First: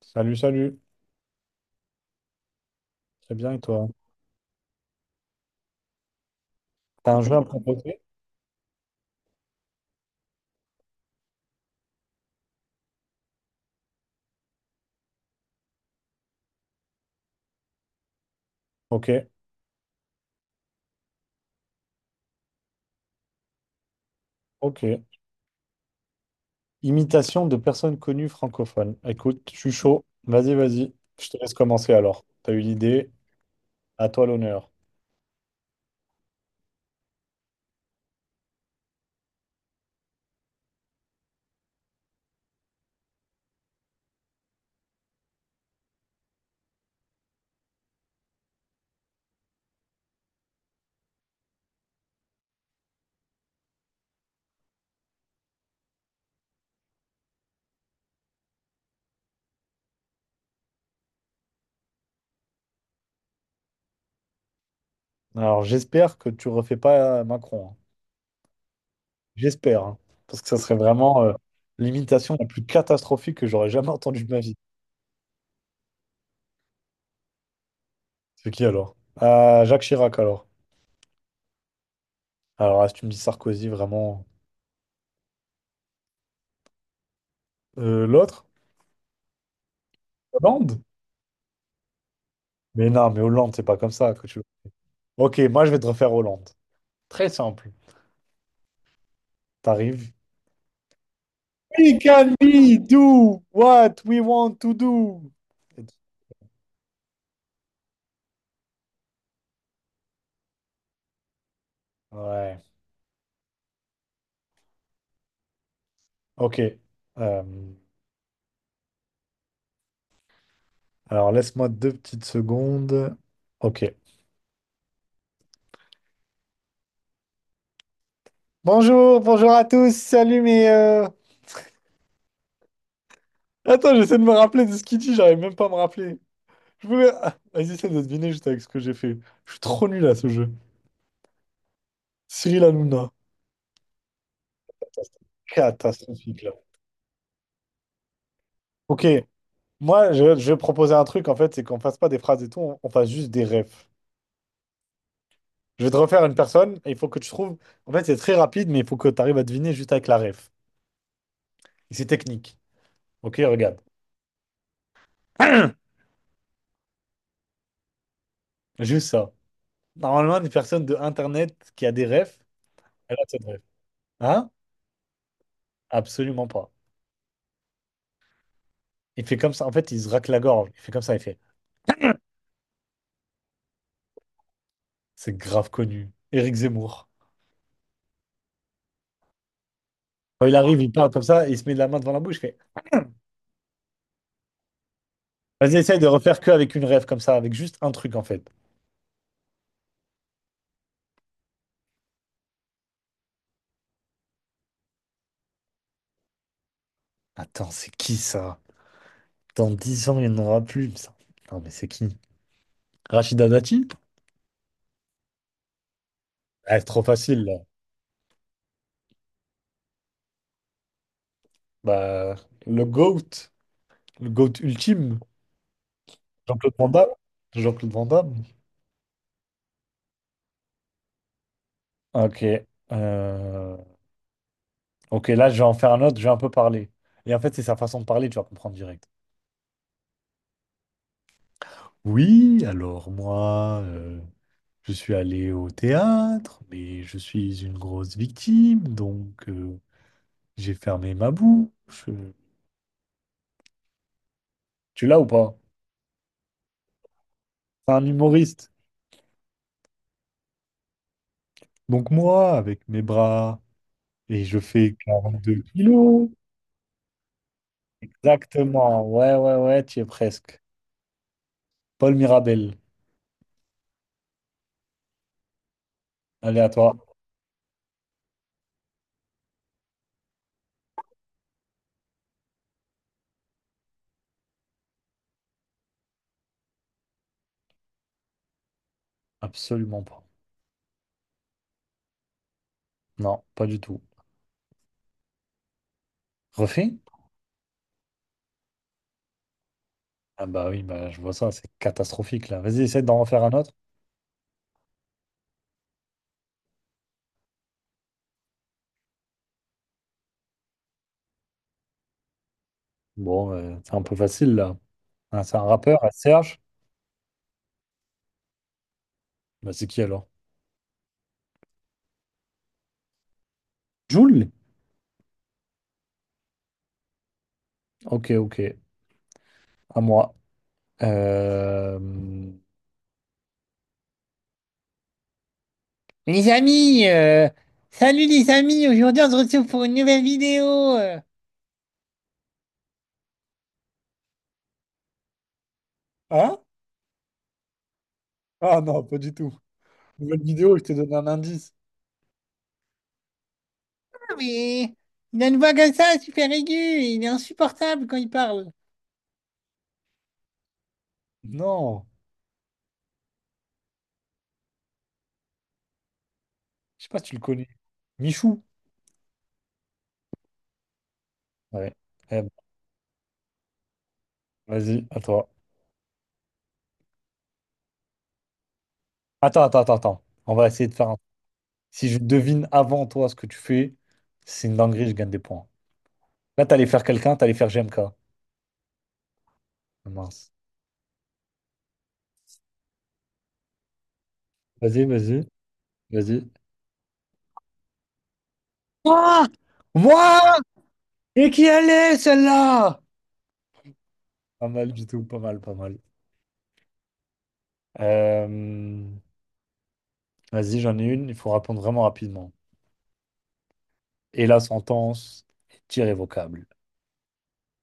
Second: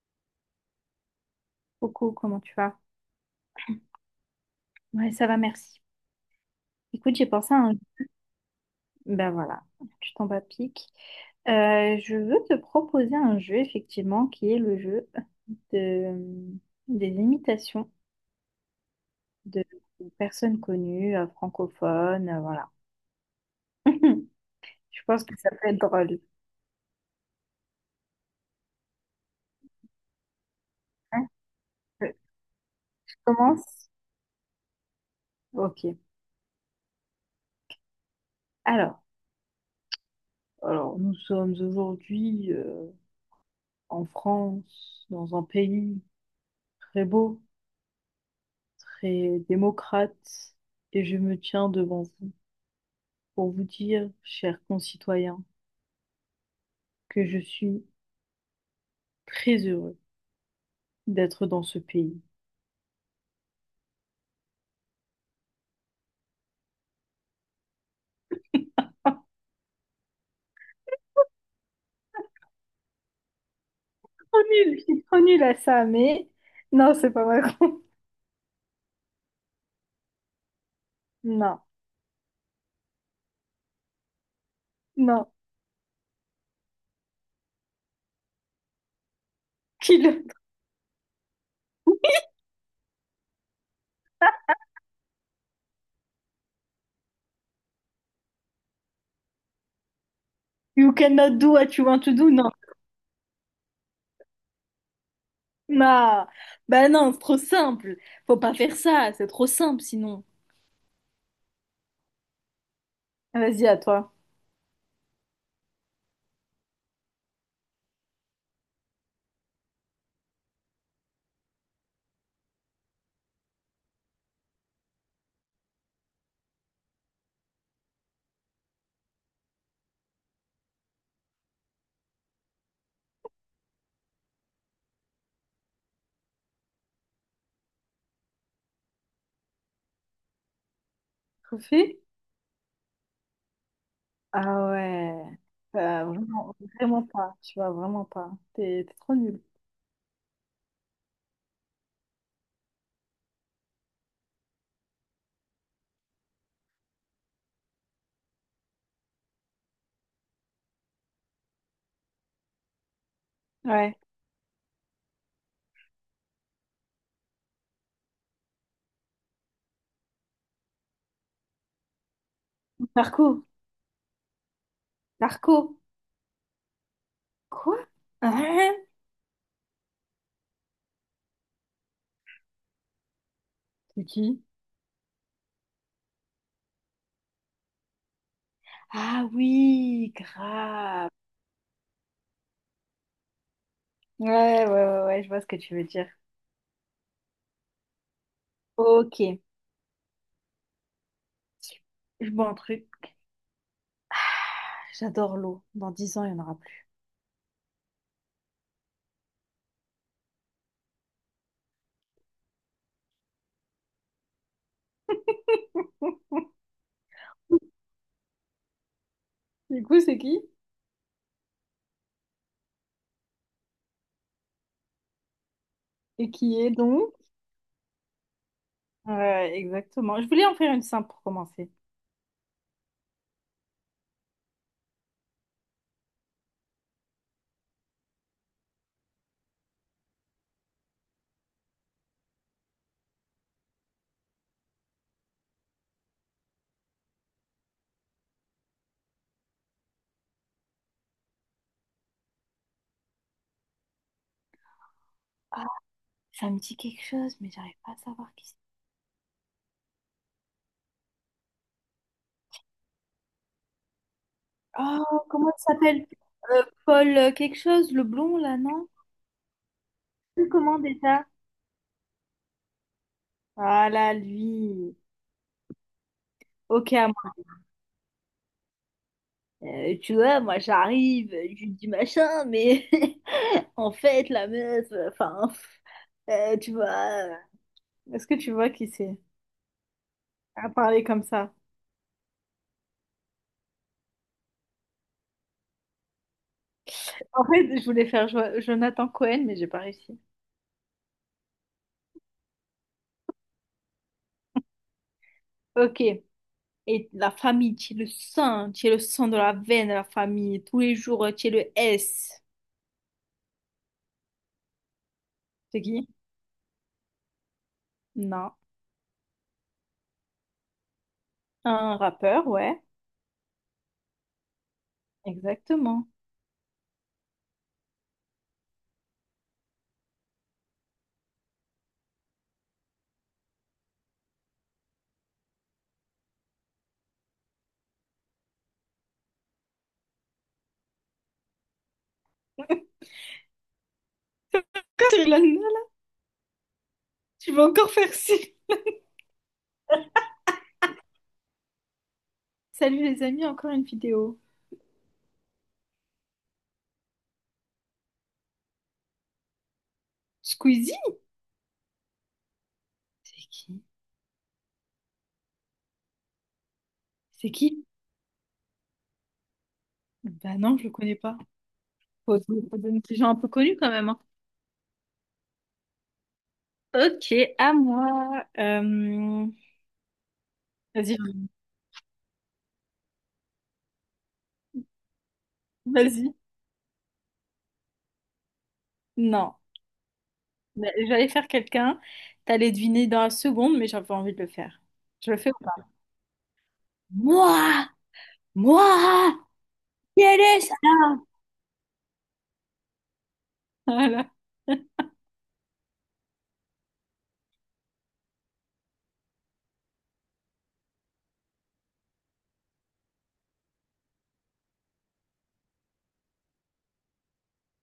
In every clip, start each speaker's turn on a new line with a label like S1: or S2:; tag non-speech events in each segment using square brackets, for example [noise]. S1: Salut, salut.
S2: Coucou, comment tu vas?
S1: Très bien, et toi?
S2: Ouais, ça va, merci.
S1: T'as
S2: Écoute,
S1: un
S2: j'ai
S1: jeu à me
S2: pensé à un
S1: proposer?
S2: ben voilà. Tu tombes à pic. Je veux te proposer un jeu, effectivement, qui est le jeu de, des imitations
S1: Ok,
S2: de personnes connues, francophones, voilà. [laughs] Je
S1: ok.
S2: pense que ça peut être drôle.
S1: Imitation de personnes connues francophones. Écoute, je suis chaud. Vas-y, vas-y. Je
S2: Hein,
S1: te laisse commencer
S2: je
S1: alors. T'as eu l'idée.
S2: commence?
S1: À toi l'honneur.
S2: Ok. Alors, alors, nous sommes aujourd'hui en France, dans un pays très beau, très démocrate, et je me tiens devant vous pour vous dire, chers concitoyens, que je suis très heureux d'être dans ce pays.
S1: Alors, j'espère que tu refais pas Macron, hein.
S2: Ah,
S1: J'espère, hein. Parce que ça serait vraiment l'imitation la plus catastrophique que j'aurais jamais entendue de ma
S2: trop
S1: vie.
S2: nul, je suis trop nulle à ça, mais non, c'est pas vrai. [laughs]
S1: C'est qui alors? Jacques Chirac alors.
S2: Non,
S1: Alors là, si tu me dis Sarkozy, vraiment.
S2: non.
S1: L'autre?
S2: Kill.
S1: Hollande? Mais non, mais Hollande, c'est pas comme ça que tu. Ok, moi je vais te refaire Hollande. Très simple. T'arrives.
S2: You cannot do what you
S1: We
S2: want to do,
S1: can
S2: non.
S1: we do what we want to do.
S2: Non, bah non, c'est trop simple. Faut pas faire ça, c'est trop simple sinon.
S1: Ouais.
S2: Vas-y, à toi.
S1: Ok. Euh, alors laisse-moi deux petites secondes. Ok. Bonjour, bonjour à tous. Salut. Mes. Attends, j'essaie de me rappeler de ce qu'il dit. J'arrive même pas à me rappeler. Je voulais. Ah. Vas-y, essaie de deviner juste avec ce que j'ai fait. Je suis trop nul à ce jeu.
S2: Trophée?
S1: Cyril Hanouna.
S2: Ah ouais.
S1: Catastrophique là.
S2: Vraiment, vraiment pas, tu vois, vraiment pas. T'es
S1: Ok.
S2: trop nul.
S1: Moi, je vais proposer un truc en fait, c'est qu'on fasse pas des phrases et tout, on fasse juste des refs. Je vais te refaire une personne et il faut que tu trouves. En fait, c'est très rapide, mais il faut que tu arrives à deviner juste avec la ref. Et c'est technique. Ok, regarde.
S2: Ouais.
S1: [clears throat] Juste ça. Normalement, une personne de Internet qui a des refs, elle a cette
S2: Marco.
S1: ref. Hein?
S2: Marco.
S1: Absolument pas.
S2: Quoi? Hein,
S1: Il fait comme ça. En fait, il se racle la gorge. Il fait comme ça. Il fait.
S2: c'est qui?
S1: C'est grave connu. Éric Zemmour.
S2: Ah oui,
S1: Quand il arrive, il parle
S2: grave.
S1: comme ça et il se met de la main devant la bouche. Il fait.
S2: Ouais, ouais, ouais, ouais, je vois ce que tu
S1: Vas-y,
S2: veux
S1: essaye de
S2: dire.
S1: refaire que avec une ref comme ça, avec juste un truc en fait.
S2: Ok, je bois un truc. J'adore l'eau. Dans 10 ans, il n'y en aura plus.
S1: Attends, c'est qui ça? Dans 10 ans, il n'y en aura plus. Ça. Non, mais c'est qui? Rachida Dati? Ah, c'est trop facile là.
S2: [laughs] Du coup, c'est qui?
S1: Bah, le GOAT, le GOAT ultime,
S2: Et qui est
S1: Jean-Claude Van Damme.
S2: donc?
S1: Jean-Claude Van Damme.
S2: Ouais, exactement. Je voulais en faire une simple pour commencer.
S1: Ok. euh, Ok, là, je vais en faire un autre, je vais un peu parler. Et en fait, c'est sa façon de parler, tu vas comprendre direct. Oui, alors moi, je suis allé au théâtre, mais je suis une grosse victime, donc j'ai fermé ma bouche. Tu l'as ou pas?
S2: Ah, ça me dit quelque chose, mais j'arrive pas
S1: C'est
S2: à
S1: un
S2: savoir qui c'est.
S1: humoriste. Donc moi, avec mes bras, et je fais
S2: Oh, comment il
S1: 42
S2: s'appelle?
S1: kilos.
S2: Paul quelque chose, le blond là, non?
S1: Exactement. Ouais, ouais, ouais, tu y es
S2: Je sais
S1: presque.
S2: comment déjà?
S1: Paul Mirabel.
S2: Voilà, lui.
S1: Allez, à
S2: Ok.
S1: toi.
S2: Tu vois, moi j'arrive, je dis machin, mais [laughs] en fait, la meuf, enfin, tu vois, euh, est-ce que tu vois qui c'est
S1: Absolument pas.
S2: à parler comme ça?
S1: Non, pas du tout. Refait?
S2: En fait, je voulais faire Jonathan Cohen, mais j'ai pas réussi.
S1: Ah bah oui, bah je vois ça, c'est catastrophique là. Vas-y, essaie d'en refaire un autre.
S2: Ok. Et la famille, tu es le sang, tu es le sang de la veine de la famille. Tous les jours, tu es le S.
S1: Bon, c'est un peu facile là. Ah, c'est un
S2: C'est
S1: rappeur,
S2: qui?
S1: ah, Serge.
S2: Non.
S1: Bah c'est qui alors?
S2: Un rappeur, ouais.
S1: Jul?
S2: Exactement.
S1: Ok, ok. À moi. Euh, Les amis, euh, salut les amis, aujourd'hui on se retrouve pour une nouvelle vidéo.
S2: Cyril Hanouna, là,
S1: Hein?
S2: tu vas encore faire ci.
S1: Ah non, pas du tout. Nouvelle vidéo, je t'ai donné un indice,
S2: Salut les amis, encore une vidéo.
S1: mais il a une voix comme ça, super aiguë, et il est insupportable quand il parle.
S2: Squeezie?
S1: Non, je sais pas si tu le
S2: C'est
S1: connais.
S2: qui?
S1: Michou.
S2: Bah non, je le connais pas.
S1: Ouais.
S2: Faut,
S1: Eh ben,
S2: faut donner des gens un peu connus quand même, hein.
S1: vas-y, à toi.
S2: Ok, à moi.
S1: Attends, attends, attends, attends. On va essayer de faire un.
S2: Vas-y,
S1: Si je devine avant toi ce que tu fais, c'est une dinguerie, je gagne des points.
S2: vas-y.
S1: Là, t'allais faire quelqu'un, t'allais faire GMK.
S2: Non,
S1: Ah, mince.
S2: mais j'allais faire quelqu'un. T'allais deviner dans la seconde, mais j'avais pas envie de le faire.
S1: Vas-y,
S2: Je le
S1: vas-y,
S2: fais ou pas?
S1: vas-y.
S2: Moi! Moi!
S1: Moi!
S2: Quel
S1: Moi!
S2: est ça?
S1: Et qui allait, celle-là?
S2: Voilà.
S1: Pas mal du
S2: [laughs]
S1: tout, pas mal, pas mal. Euh, Vas-y, j'en ai une, il faut répondre vraiment rapidement. Et la sentence est irrévocable.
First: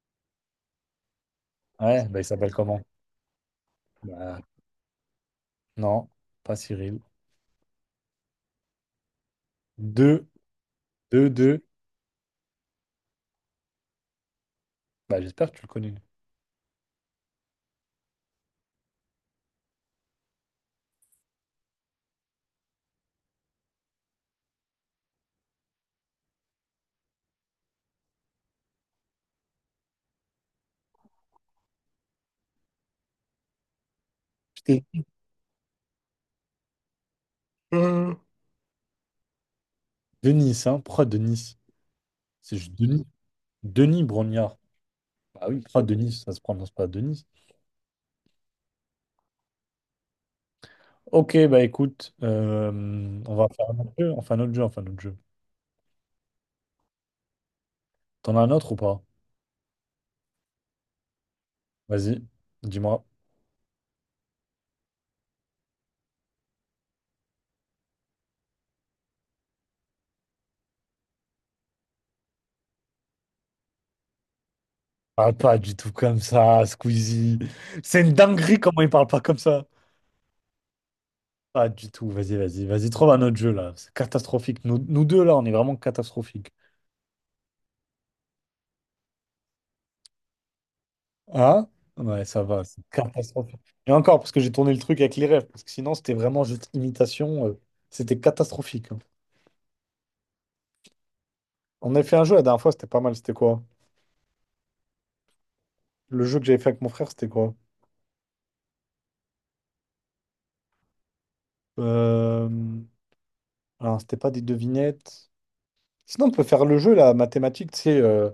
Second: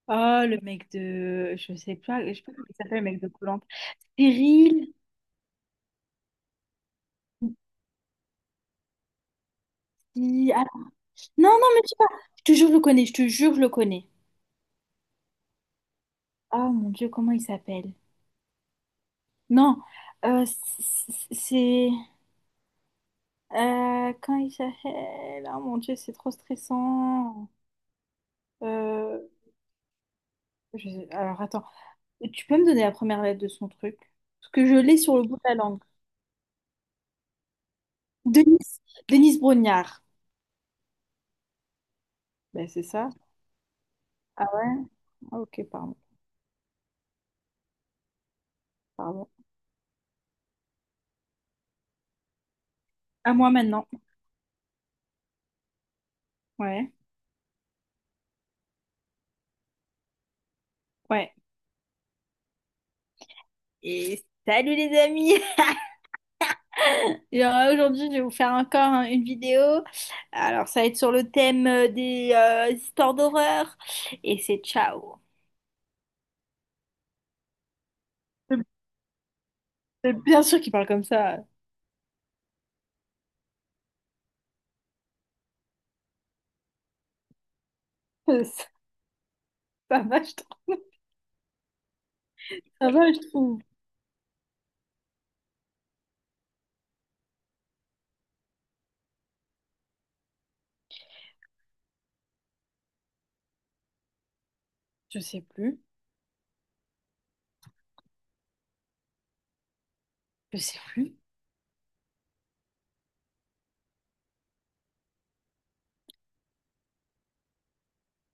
S2: Oh, le mec de... je sais
S1: Ouais, bah, il
S2: pas, je sais pas
S1: s'appelle
S2: comment il
S1: comment?
S2: s'appelle, le mec de Koh-Lanta.
S1: Bah,
S2: Cyril?
S1: non, pas Cyril. Deux,
S2: Ah,
S1: deux,
S2: non,
S1: deux.
S2: non, mais je sais pas. Je te jure, je le connais. Je te jure, je le connais.
S1: Bah, j'espère que tu le connais.
S2: Oh mon Dieu, comment il s'appelle? Non, euh, c- c'est... quand il s'appelle... Ah mon Dieu, c'est trop stressant. Euh, Alors attends, tu peux me donner la première lettre de son truc? Parce que je l'ai
S1: Putain.
S2: sur le bout de la langue.
S1: Euh,
S2: Denise, Denise Brognard.
S1: Denis, hein? Pourquoi Denis? C'est
S2: Ben
S1: juste
S2: c'est
S1: Denis.
S2: ça.
S1: Denis
S2: Ah
S1: Brognard.
S2: ouais? Ah,
S1: Bah oui,
S2: ok,
S1: pourquoi
S2: pardon.
S1: Denis? Ça se prononce pas Denis.
S2: Pardon.
S1: Ok, bah écoute,
S2: À
S1: on va
S2: moi
S1: faire un
S2: maintenant.
S1: autre jeu. On fait un autre jeu, on fait un autre jeu.
S2: Ouais,
S1: T'en as un autre ou pas?
S2: ouais.
S1: Vas-y, dis-moi.
S2: Et salut les amis! [laughs] Alors, aujourd'hui, je vais vous faire encore, hein, une vidéo. Alors, ça va être sur le thème des histoires d'horreur. Et c'est ciao!
S1: Parle pas du tout comme ça, Squeezie. C'est une
S2: C'est
S1: dinguerie comment il parle pas comme ça.
S2: c'est bien sûr qu'il parle comme ça. [laughs]
S1: Pas du tout. Vas-y, vas-y, vas-y, trouve un autre jeu là. C'est catastrophique. Nous, nous deux là, on est vraiment catastrophique.
S2: Euh, Ça ça va, je trouve.
S1: Hein? Ouais, ça va, c'est
S2: Ça va, je
S1: catastrophique.
S2: trouve.
S1: Et encore, parce que j'ai tourné le truc avec les rêves, parce que sinon c'était vraiment juste imitation. C'était catastrophique, hein. On avait fait un jeu la dernière fois, c'était pas mal. C'était quoi?
S2: Je sais plus.
S1: Le jeu que j'avais fait avec mon frère, c'était quoi?
S2: Je sais plus.
S1: Euh... Alors, c'était pas des devinettes. Sinon, on peut faire le jeu là, mathématique, tu sais,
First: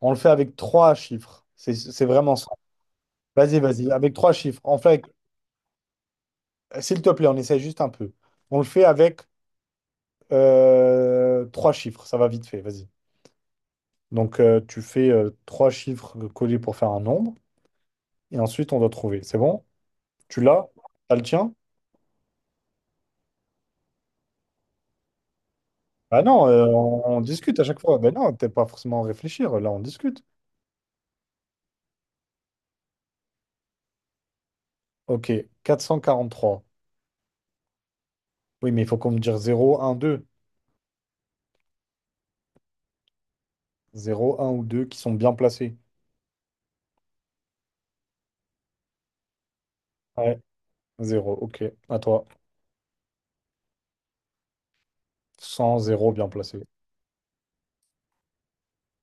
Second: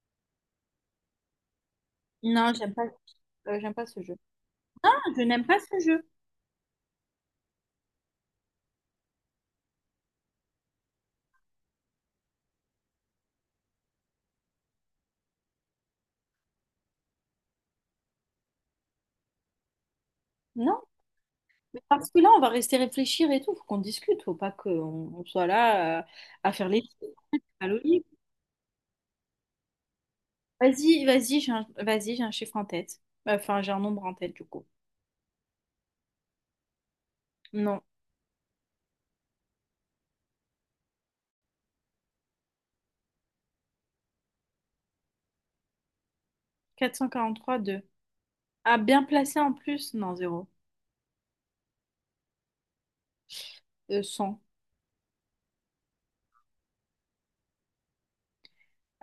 S1: on le fait avec trois chiffres. C'est vraiment ça.
S2: Non,
S1: Vas-y,
S2: j'aime pas
S1: vas-y,
S2: ce
S1: avec
S2: jeu.
S1: trois chiffres. On fait avec.
S2: Non, je n'aime pas ce jeu.
S1: S'il te plaît, on essaie juste un peu. On le fait avec trois chiffres, ça va vite fait, vas-y. Donc tu fais trois chiffres collés pour faire un nombre, et ensuite on doit trouver. C'est bon? Tu l'as?
S2: Non,
S1: T'as le tien?
S2: mais parce que là, on va rester réfléchir et tout. Faut qu'on discute. Faut pas qu'on on soit là
S1: Bah non,
S2: à faire les
S1: on discute à
S2: à
S1: chaque fois.
S2: l'olive.
S1: Ben non, t'es pas forcément à réfléchir, là on discute.
S2: Vas-y, vas-y, j'ai un chiffre en tête. Enfin, j'ai un nombre en tête, du coup.
S1: Ok, 443.
S2: Non.
S1: Oui, mais il faut qu'on me dise zéro, un, deux, zéro, un ou 2 qui sont bien placés.
S2: 443 deux. Ah, bien placé en plus. Non,
S1: Ouais.
S2: 0.
S1: 0, ok, à toi.
S2: 100.
S1: 100 zéro bien placé.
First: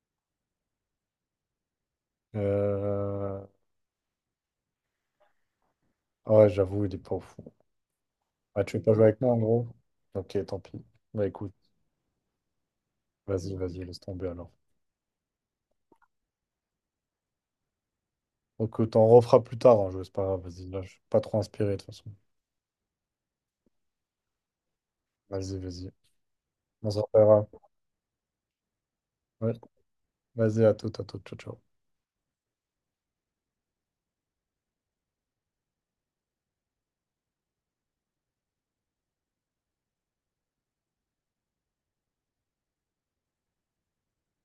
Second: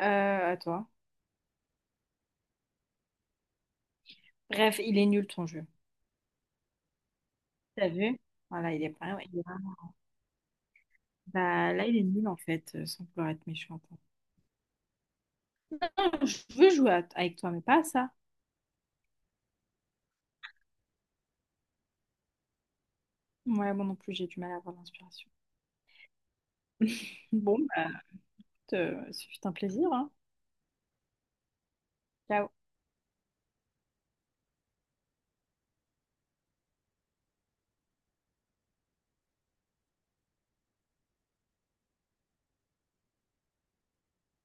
S2: À toi.
S1: Euh,
S2: Bref, il est nul ton jeu.
S1: Ouais, j'avoue, il est pas fou.
S2: T'as vu?
S1: Ah,
S2: Voilà,
S1: tu veux
S2: il est
S1: pas jouer
S2: pas.
S1: avec
S2: Ouais,
S1: moi en
S2: il est là.
S1: gros? Ok, tant pis. Bah écoute,
S2: Bah, là, il est nul en fait, sans vouloir être
S1: vas-y,
S2: méchante.
S1: vas-y, laisse tomber alors.
S2: Non, je veux jouer avec toi, mais pas à ça.
S1: Ok, t'en refera plus tard, hein, je c'est pas grave, vas-y, là, je suis pas trop inspiré de toute façon.
S2: Ouais, moi non plus, j'ai du mal à avoir l'inspiration.
S1: Vas-y, vas-y, on se
S2: [laughs]
S1: rappellera.
S2: Bon, bah, écoute, ce fut un
S1: Ouais.
S2: plaisir, hein.
S1: Vas-y, à tout, ciao, ciao.
S2: Ciao.